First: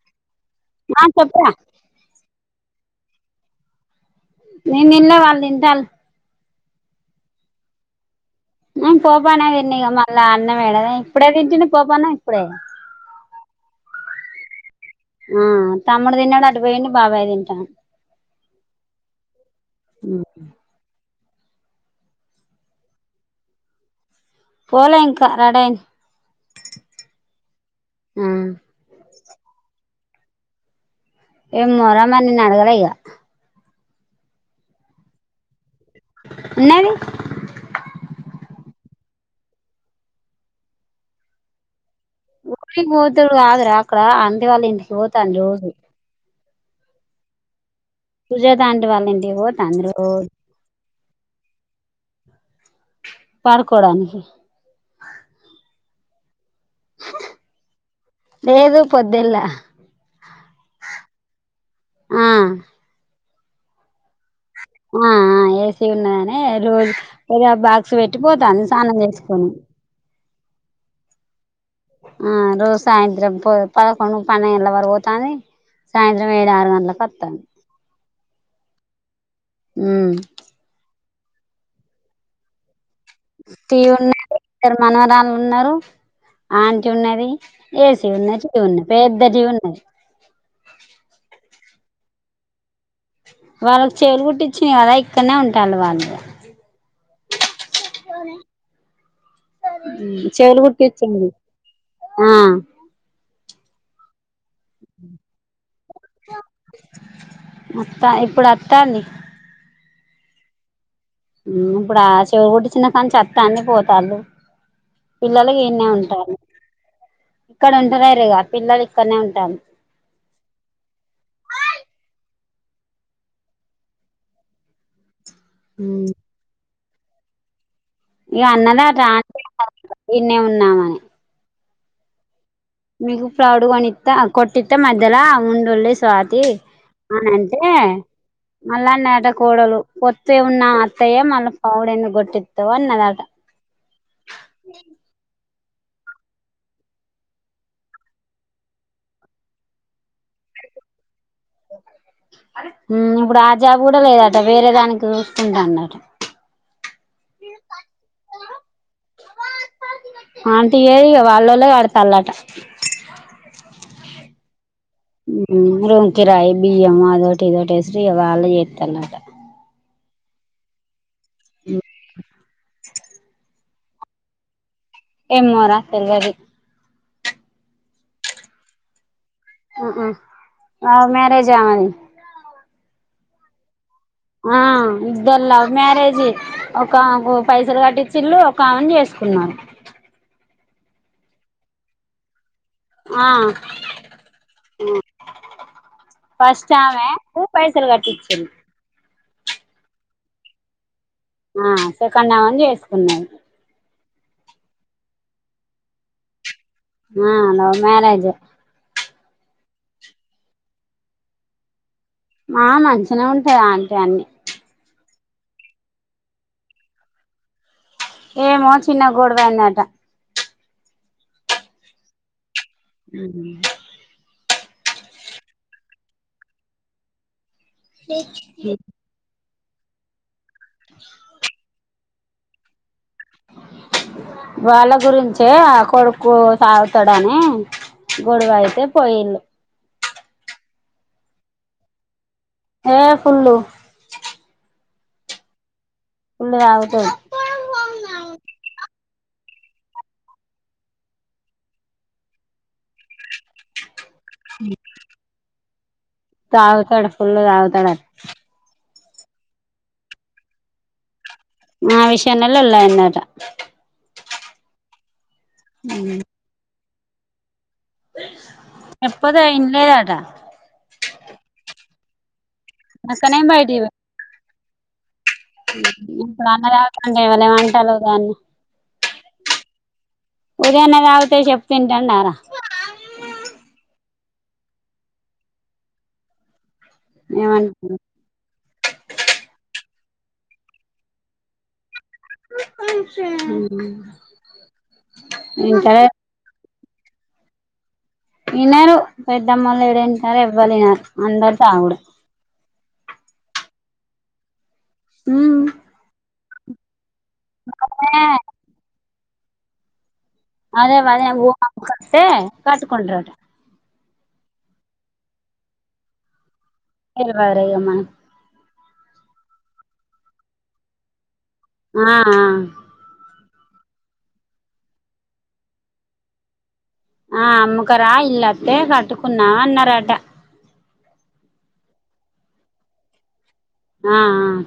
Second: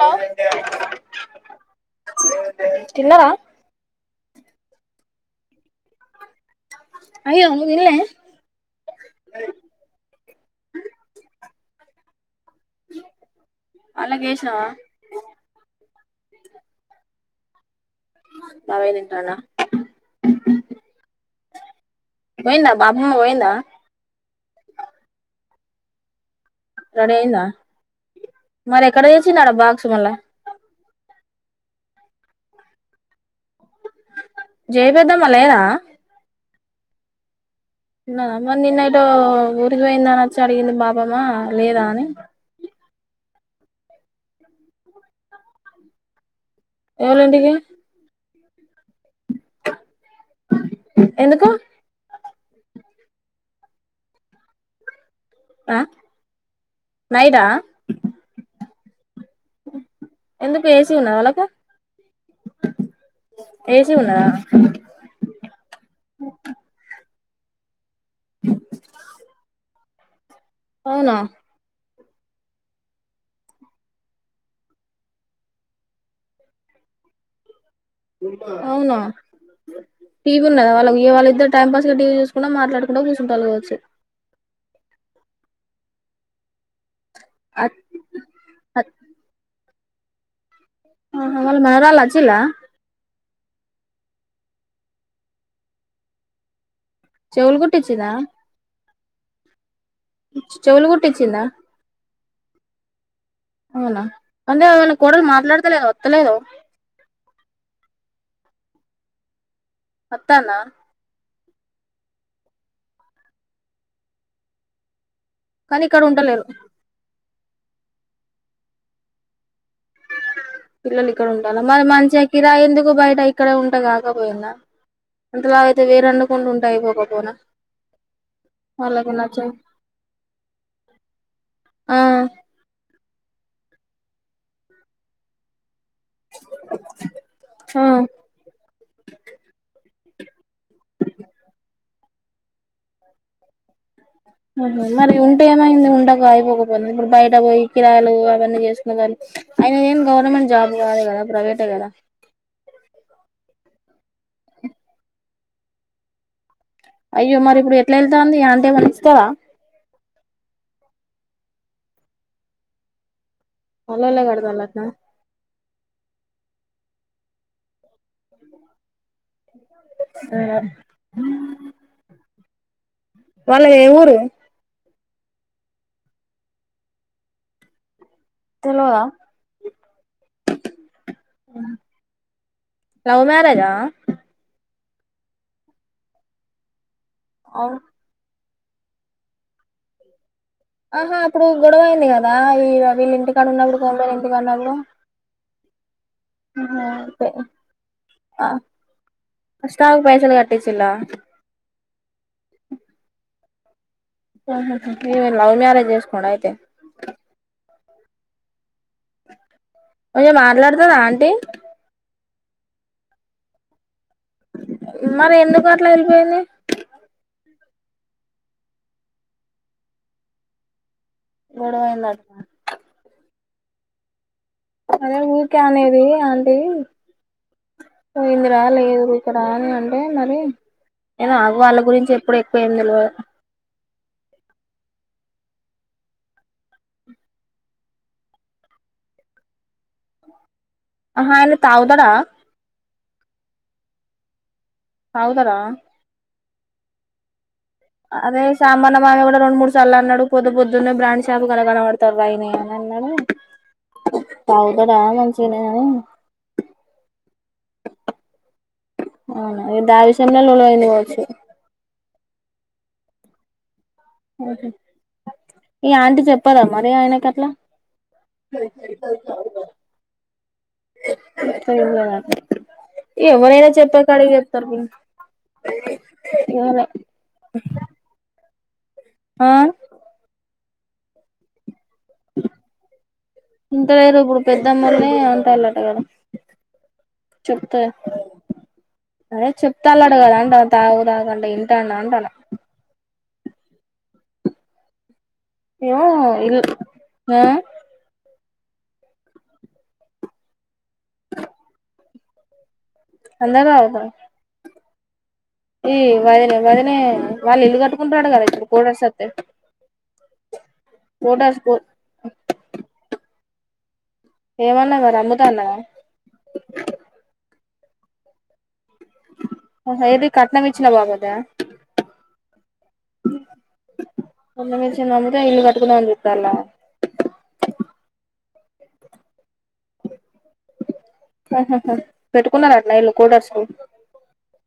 Hello ఆ చెప్పురా తిన్నర నేన్ తినలే వాళ్ళు తింటాల్ అయ్యో నువ్ తిన్లే ఆ పోపాన్నమ్ తిన్నిగ మళ్ళా అన్నమేడ ఇప్పుడే తింటినీ పోపన్నం ఇప్పుడే అల్లాకేసినవా ఆ తమ్ముడు తిన్నాడు అటు పోయిండు బాబాయ్ తింటాండు బాబాయ్ తింటాండా పోయిందా బాపమ్మ పోయిందా పోలే ఇంకా రడైంది మరి ఎక్కడ తెచ్చినవ్రా బాక్స్ మళ్ళా ఏమ్మోర మరి నేన్ అడగలే ఇగా జయపెద్దమ్మ లేదా ఉన్నది ఆ మరి నిన్నెటో ఊరికిపోయిందని వచ్చి అడిగింది బాపమ్మా లేదా అని ఊరి పోతడు కాదురా అక్కడ అంటి వాళ్ళ ఇంటికి పోతాండు రోజు ఎవలింటికి సుజాతాంటి వాళ్ళింటికి పోతాంది రో ఆ ఎందుకు పాలకూర అండి ఆ నైటా లేదు పోద్దిళ్ళ ఎందుకు ఏసీ ఉందా వాళ్ళకు ఆ ఏసి ఉన్నదా ఆ ఆ ఏసీ ఉన్నదనే రోజు ఇగ బ సొ పెట్టి పోతాంది స్నానం చేసుకొని అవునా ఆ రోజు సాయంత్రం పొ పదకొండు పన్నెండు గంటల వరకు పోతాంది సాయంత్రం ఏడు ఆరు గంటలకు అత్తాంది అవునా ఉమ్ టీవున్నదా వాళ్ళవీ ఇగ వాళ్ళిద్దరు టైంపాస్గా టీవీ చూకున్నా మాట్లాడు టీ ఉన్నది ఇద్దరు మనవరాళ్ళు ఉన్నరు అ ఉన్నది అ ఏసీ ఉన్న అ టీవున్న పెద్ద టీవున్నది ఆహా మీ నాన్నోళ్ళు వచ్చిల్లా వాళ్ళకి చెవులు కుట్టిచ్చిన కదా ఇక్కడనే ఉంటాన్లు వాళ్ళు చెవుల్ కుట్ కుట్టిచిర్రా చెవులు కుట్టిపిచ్చిన్లు కుట్టిచ్చిందా ఆ అవునా అదే వాళ్ళ కోడల్ మాట్లాడత్ ఒత్తలేదో ఒత్తలేదో అత్తా ఇప్పుడు ఒత్తాంది. ఒత్తాందా. ఊ ఇప్పుడా ఆ చెవులు కొట్టిచ్చిన కాంచీ ఒత్తాంది పోతాన్లు. పిల్లలు కానీ ఈడనే ఇక్కడ ఉంటాన్రు ఉంటలేరు ఇక్కడ ఉంటలేరు ఇగా పిల్లలు ఇక్కడనే ఉంటాన్రు. పిల్లలు ఇక్కడ ఉంటాన్లా మరి మంచిగ కిరాయి ఎందుకు బయట ఇక్కడే ఉంట కాకపోయిందా. అంతలావయితే ఉమ్ వేరొండుకొండుంటే అయిపోవ్ పో పోనా ఇగ అన్నదే అటు ఆంటీ [inaudible] ఈడనే ఉందామని. ఆ మీకు ప్రౌడ్ కొన్నిత్తా కొట్టిత్తే మధ్యలా ఉండుల్లి స్వాతి అని అంటే ఆ మళ్ళా నేట కోడలు పొత్తు ఏ ఉన్నాం అత్తయ్య మల్ల పౌడెందుకు కొట్టితవ్ అన్నదట. మరి ఉంటే ఏమైంది ఉండక అయిపోకపోయింది ఇప్పుడు బయట పోయి కిరాయలు అవన్నీ చేసుకొన దానికి. ఆయన దేం గవర్నమెంట్ జాబ్ గాదు కదా. ప్రవేటే కదా. ఉమ్ ఇప్పుడు ఆ జాబ్ కూడా లేదట వేరే దానికి చూస్కుంటాండట. అయ్యో మరి ఇప్పుడు ఎట్ల ఏళ్తాంది ఆంటీ ఏమన్నిస్తదా. ఆంటీ ఇయ్యదిగా వాల్లోలే కడతాన్లట. వాలోల్లే గడుతానలట్నా. హ్మ రూమ్ కిరాయి బియ్యం అదోటి ఇదోటి ఏస్ ఇగ వాళ్లే చేతాన్లట సరే వాళ్ళ ఏ ఊరు ఏమ్మొర తెల్వదు తెల్వదా ఉ ఉ లవ్ మ్యారేజ్ ఆమెది లవ్ మ్యారేజా ఆ ఇద్దర్ లవ్ మ్యారేజి కమ్కు అవును పైసలు కట్టిచిన్లూ కౌంట్ చేసుకున్నాను ఆహా అప్పుడు గొడవయింది కదా వీళ్ల వీళ్ళు ఆ ఇంటికాడ ఉన్నప్పుడు కోమటోళ్ళు ఇంటి [inaudible] ఫస్ట్ ఆమె కు పైసలు కట్టిచిల్లు ష్టామ పైసలు కటిచ్చలా ఆ సెకండమెని చేసుకున్నా ఆహా ఇమెని లైవ్ మ్యారజ్ చేస్కోండ అయితే ఆ లవ్ మ్యారేజ్ ముంచ మాట్లాడతాద ఆంటీ మా మంచిగా ఉంటాది అంటే అన్ని మరి ఎందుకు అట్లా వెళ్ళిపోయింది ఏమో చిన్న గడవందట గోడువైంద మ్ హు అరే ఊరికే అనేది ఆంటీ పోయింద్ర లేదురా ఇక్కడ అనీ ఆ అంటే మరి ఏను ఆ వాళ్ళ గురించి ఎప్పుడు ఎక్కువేం తెలువదు వాళ్ళ గురించే కొడుకు తాగుతాడని గొడవ అయితే పొయిళ్ళు అహ ఐన తాగుతడా ఏ ఫుల్లుు తగుతడా ఫూల్లు తాగుతాడు అదే సాంమాన్న మామె కూడా రెండు మూడు సార్లు అన్నాడు పొద్దు పొద్దున్నే బ్రాండ్ షాపు కన కనబడతారుయని అని అన్నాడు తాగుతాడ మంచినే తాగుతడ ఫుల్ తగుతడ అవునా ఇ దావిసమంలో లోల అయింది పోవచ్చు ఆ విషయలోలో లొల్లి అయిందట ఓహ ఈ ఆంటీ చెప్పాల మరి ఆయనక ఎట్లా ఎప్పుదా ఇలేదాటా ఎవరైనా చెప్పాక్కడి చె తర్ ఇప్పున్న రావకుంటే ఎవర ఏమ అంటలో దాన్ని ఆ ఉదేనే కావతే చెప్ప పింటండార పెద్దమ్మరిని ఉంటాయిలట కదా చెప్తే ఏమనుకు అదే చెప్తలట కదా అంటంది తాగు తాగంటే ఇంటండా అని చలా సే ఏవో ఇ ఆ ఇనారు పెద్దమ్మొల్లూ ఎడ ఇంటరూ ఎవ్వలూ ఇనరూ అందరు తాగుడే అందర తాగిళ్ల ఉ ఈ వదినే వదినే వాళ్ళ ఇల్లు అదే కట్టుకుంటారటకదా ఇప్పుడు కోడ్ఓస్ట్ అదేఅదే ఊ కోటర్స్ కత్తే కట్టుకుంటరటా ఏమన్నా మరి అమ్ముతా అన్నదా ఎవరే అమ్మ హ ఏది కట్నం ఇచ్చిన బాపత్దా ఆ [unintelligible] అమ్ముతే ఇల్లు కట్టుకుందాం అనిచుతాల్లా ఆ అమ్మకరా ఇళ్లుఅట్లే కట్టుకుందాం అన్నరట ఆహ పెట్టుకున్నారటన కోటర్స్కూ ఆ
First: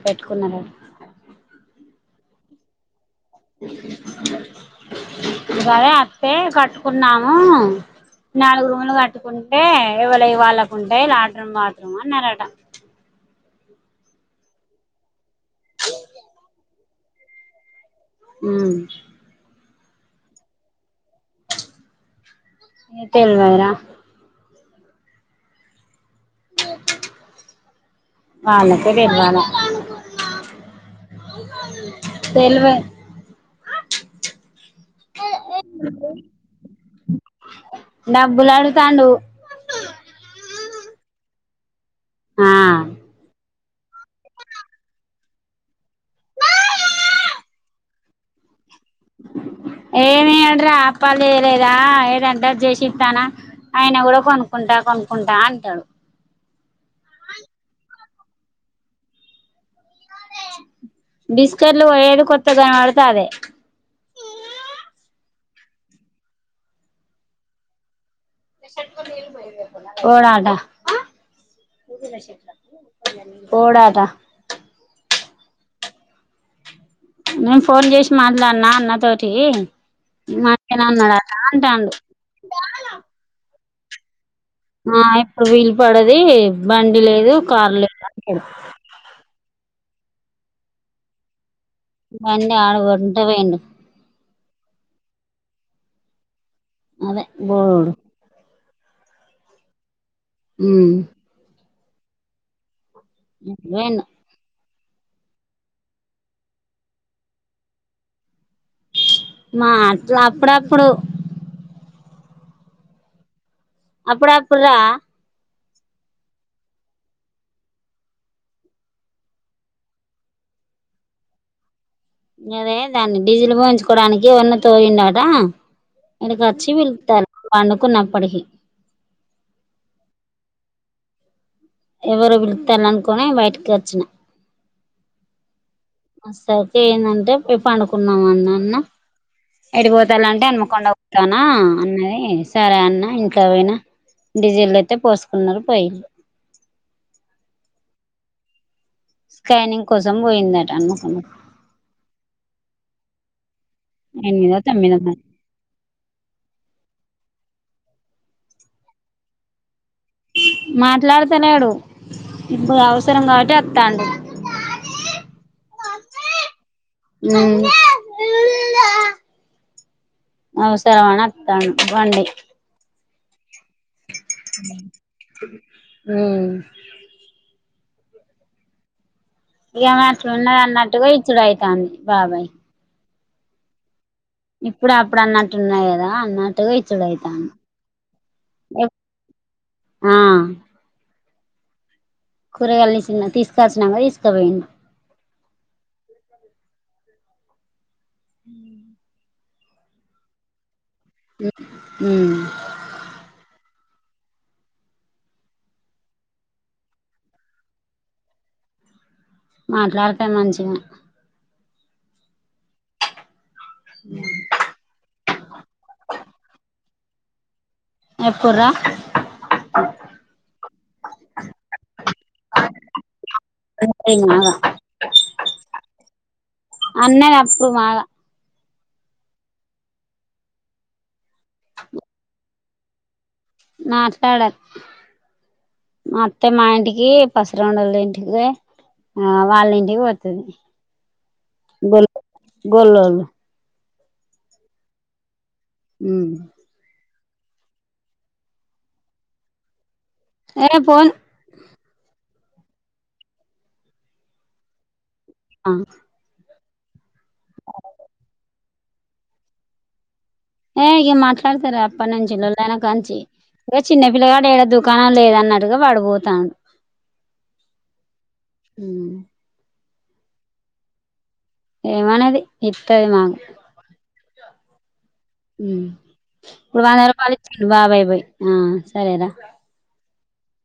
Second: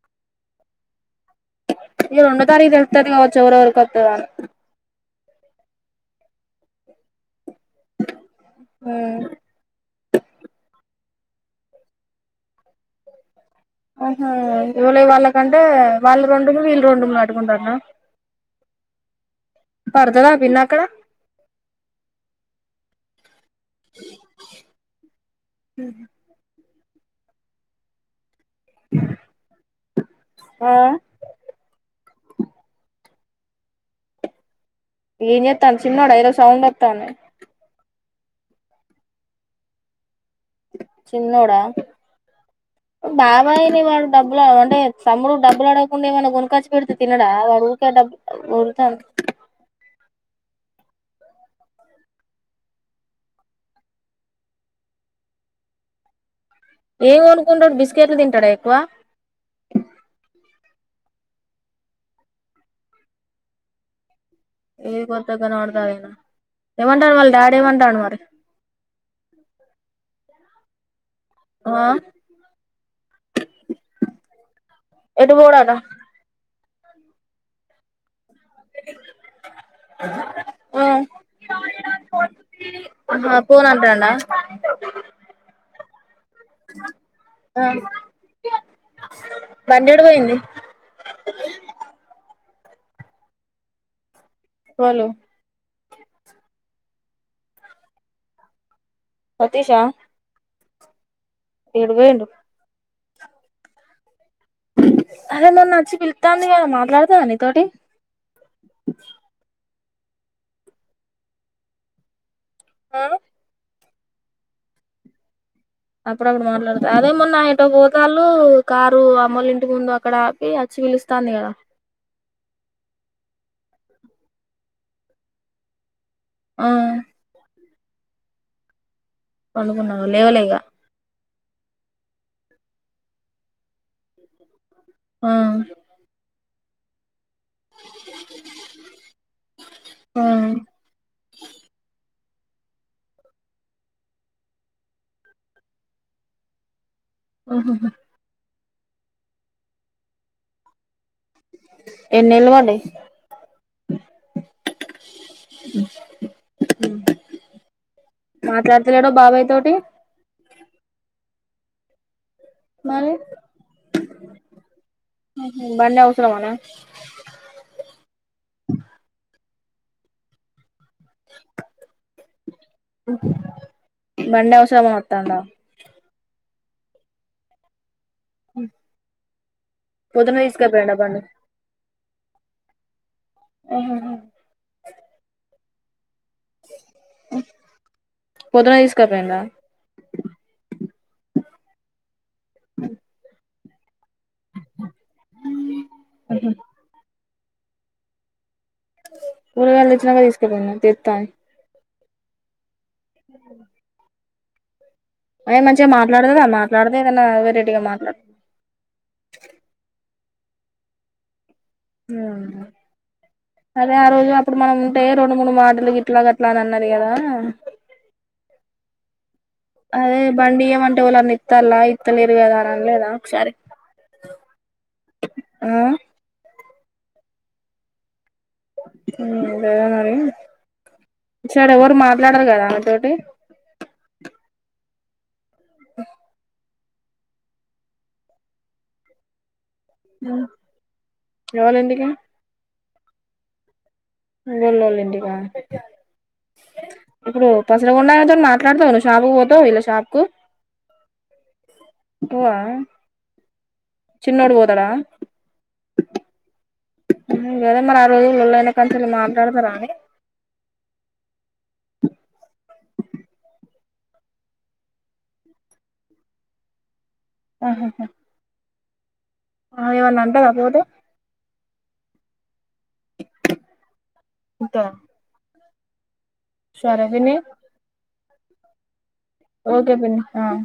పెట్టుకున్నారట ఇగ రెండో తారీఖు తే లుతదీ కావచ్చు ఎవలెవలకు అత్తదోని గదే అత్తే కట్టుకుందాము ఆ నాలుగు రూములు ఉమ్ కట్టుకుంటే ఎవలయి వాళ్ళకుంటయి లాట్రూమ్ బత్రూమ్ అని అన్నారట ఆహా ఎవలయి వాళ్లకు అంటే వాళ్ళ రెండు వీళ్ళు రెండు కట్టుకుంటాల్లా ఉమ్ పడతదా పిల్ల అక్కడ ఏ తెలవదు రా ఉహు ఓ వాళ్ళకే తేల్వలే ఆ తేల్వే ఏం జెత్తలూ చిన్నోడ ఏదో సౌండ్ అత్తంది డబ్బులడుగుతాండు చిన్నోడా ఆ ఊ బా బ్బాయిని వాడు డబ్బులు వ అంటే తమ్ముడు డబ్బులు అడగకుండా ఏమనా కొనక్కచ్చి పెడితే తినడా వాడు ఊకే డబ్బు ఊ తనుక్ ఏమీయ్యడు రా అప్పాలు చెయ్యలేదా ఏదంటది చేసిస్తానా ఆయినా కూడా కొనుక్కుంటా కొనుక్కుంటా అంటాడు ఏం కొనుక్కుంటాడు బిస్కెట్లు తింటాడా ఎక్కువ బిస్కెట్లు ఏది కొత్తగా కనపడుతుదే అదే ఏది కొత్తగా కనపడితే అదేనా ఏమంటాడు వాళ్ళ డాడ్ ఏమంటాడు మరి ఏ షెట్టుకు నీళ్ళు బొయ్ వే పోడాట ఆ పోడాట ఎటు పోడట నేను ఫోన్ చేష్ మాట్లాడినా అన్న తోటి ఆ [inaudible] అన్నాడట అంటాండు పోను అంటాండా ఆ ఇప్పుడు వీలు పడది బండి లేదు ఆ కార్ లేదు [inaudible] బండి ఏడు పోయింది బండి ఆడ వొంట పోయిండు వాలు అదే బొడుడు సతీషా హుమ్ ఏడ పోయిండు వేణు అదే మొన్న అచ్చి పిలుతాంది కదా మాట్లాడతాంద నీ తోటి ఆ అట్లా అప్పుడప్పుడు ఆ అప్పుడప్పుడురా అప్పుడప్పుడు మాట్లాడుత అదేమొన్న ఎటో పోతాళ్ళు కారు అమ్మోల ఇంటి ముందు అక్కడ ఆపి వచ్చి పిలుస్తాంది కదా అదే దాన్ని డీజిల్ పోయించుకోవడానికి ఎవన్న తోగిండట ఈడికి ఆ వచ్చి పిలుత్తారు పండుకున్నప్పటికీ పండుకున్నావ లేవలిగా ఎవరో పిలుతాండు అనుకొని బయటికి వచ్చిన ఆ సౌకే ఎందంటే పోయి పండుకున్నాం అన్ అన్న ఆ ఎడికిపోతాలంటే అనమకొండా పోతానా అన్నది సరే అన్న ఇంట్లో పోయినా డిజిల్ అయితే పోసుకున్నారు పోయిల్లు ఆహహ స్కానింగ్ కోసం పోయిందట అన్న [inaudible] ఏన్నేళ్ళు పడ్డయి ఎనిమిదో తొమ్మిదో మరి మాట్లాడతలేడో బాబాయ్ తోటి మాట్లాడుతలేడు ఇప్పుడు మరి అవసరం కావట్టి అత్తాండు బండి అవసరమానా ఊ అస్ తరవనత్తాను బండి ఆ బండి అవసర మొత్తాందా హ్మ్ హు ఈమె అట్లున్నది అన్నట్టుగా ఇచ్చుడు అయితాంది బాబాయ్ ఆహ ఇప్పుడు అప్పుడు అన్నట్ ట్టున్నాయి కదా నాతో ఇచ్చుడయితాంది పొద్దున తీసుకపోయిండా ఆ కూరగాయలు తీసిండా తీస్ సరసన వైస్ తవైన్ పఊరుగాళ్లు ఇన్న కది తీసుకపో ఆ అ అ అ మంచిగా మాట్లాడదుదా మాట్లాడితే ఏదైనా వేరెడ్గా మాట్లాడతు పెమంచిగా హ అదే ఆ రోజు అప్పుడు మనం ఉంటే రెండు మూడు మాటలు గ ఇట్లా గ అట్లా అని అన్నారుది కదా అ ఎప్పురా అదే బండి ఈయామంటే ఉలన్న ఇత్తలా ఇత్తలేదు కదా అని అన్లేదా సరే మాగా ఆహ్ అన్నది అప్పుడు బాగా ఆహ్ మరి సరే ఎవరు మాట్లాడారు కదా అమెతోటి మాట్లాడ మత్తే మాయింటికి ఎహ్ పసురండళ ఇంటికి ఆహ్ వాళ్ళ ఇం ఇ అతుది ఎవళ ఇంటికి గొల్లొలు గొల్లొల ఇంటిక హమ్ ఇప్పుడు పసలగుండామెతోనీ మాట్లాడతావ నువు షాపుకి పోతవ వీళ్ళ షాప్కు ఏ పోన్ పోవా చిన్నోడు పోతడా ఆహ్ హమ్ లేదా మరి ఆ రోజులొల్లయిన కాని నుంచి మాట్లాడతారానే ఎహ్ ఇగా మాట్లాడతలె అప్పటినుంచి లొల్లి అయినా కాంచి ఇంక చిన్న పిల్లగాడు ఏడ దుకాణం లేదనట్టుగ వాడుపోతాండు ఆహ్ ఆహ్ ఆహ్ హమ్ ఆహ్ ఏమన్నా అంటదా పోతే ఏమనది ఇత్తది మాకు ఇత హమ్ ఇప్పుడు వందరూపాయలు ఇచ్చిండు బాబాయ్ పోయి ఆహ్ ఓకే పిన్ని ఆహ్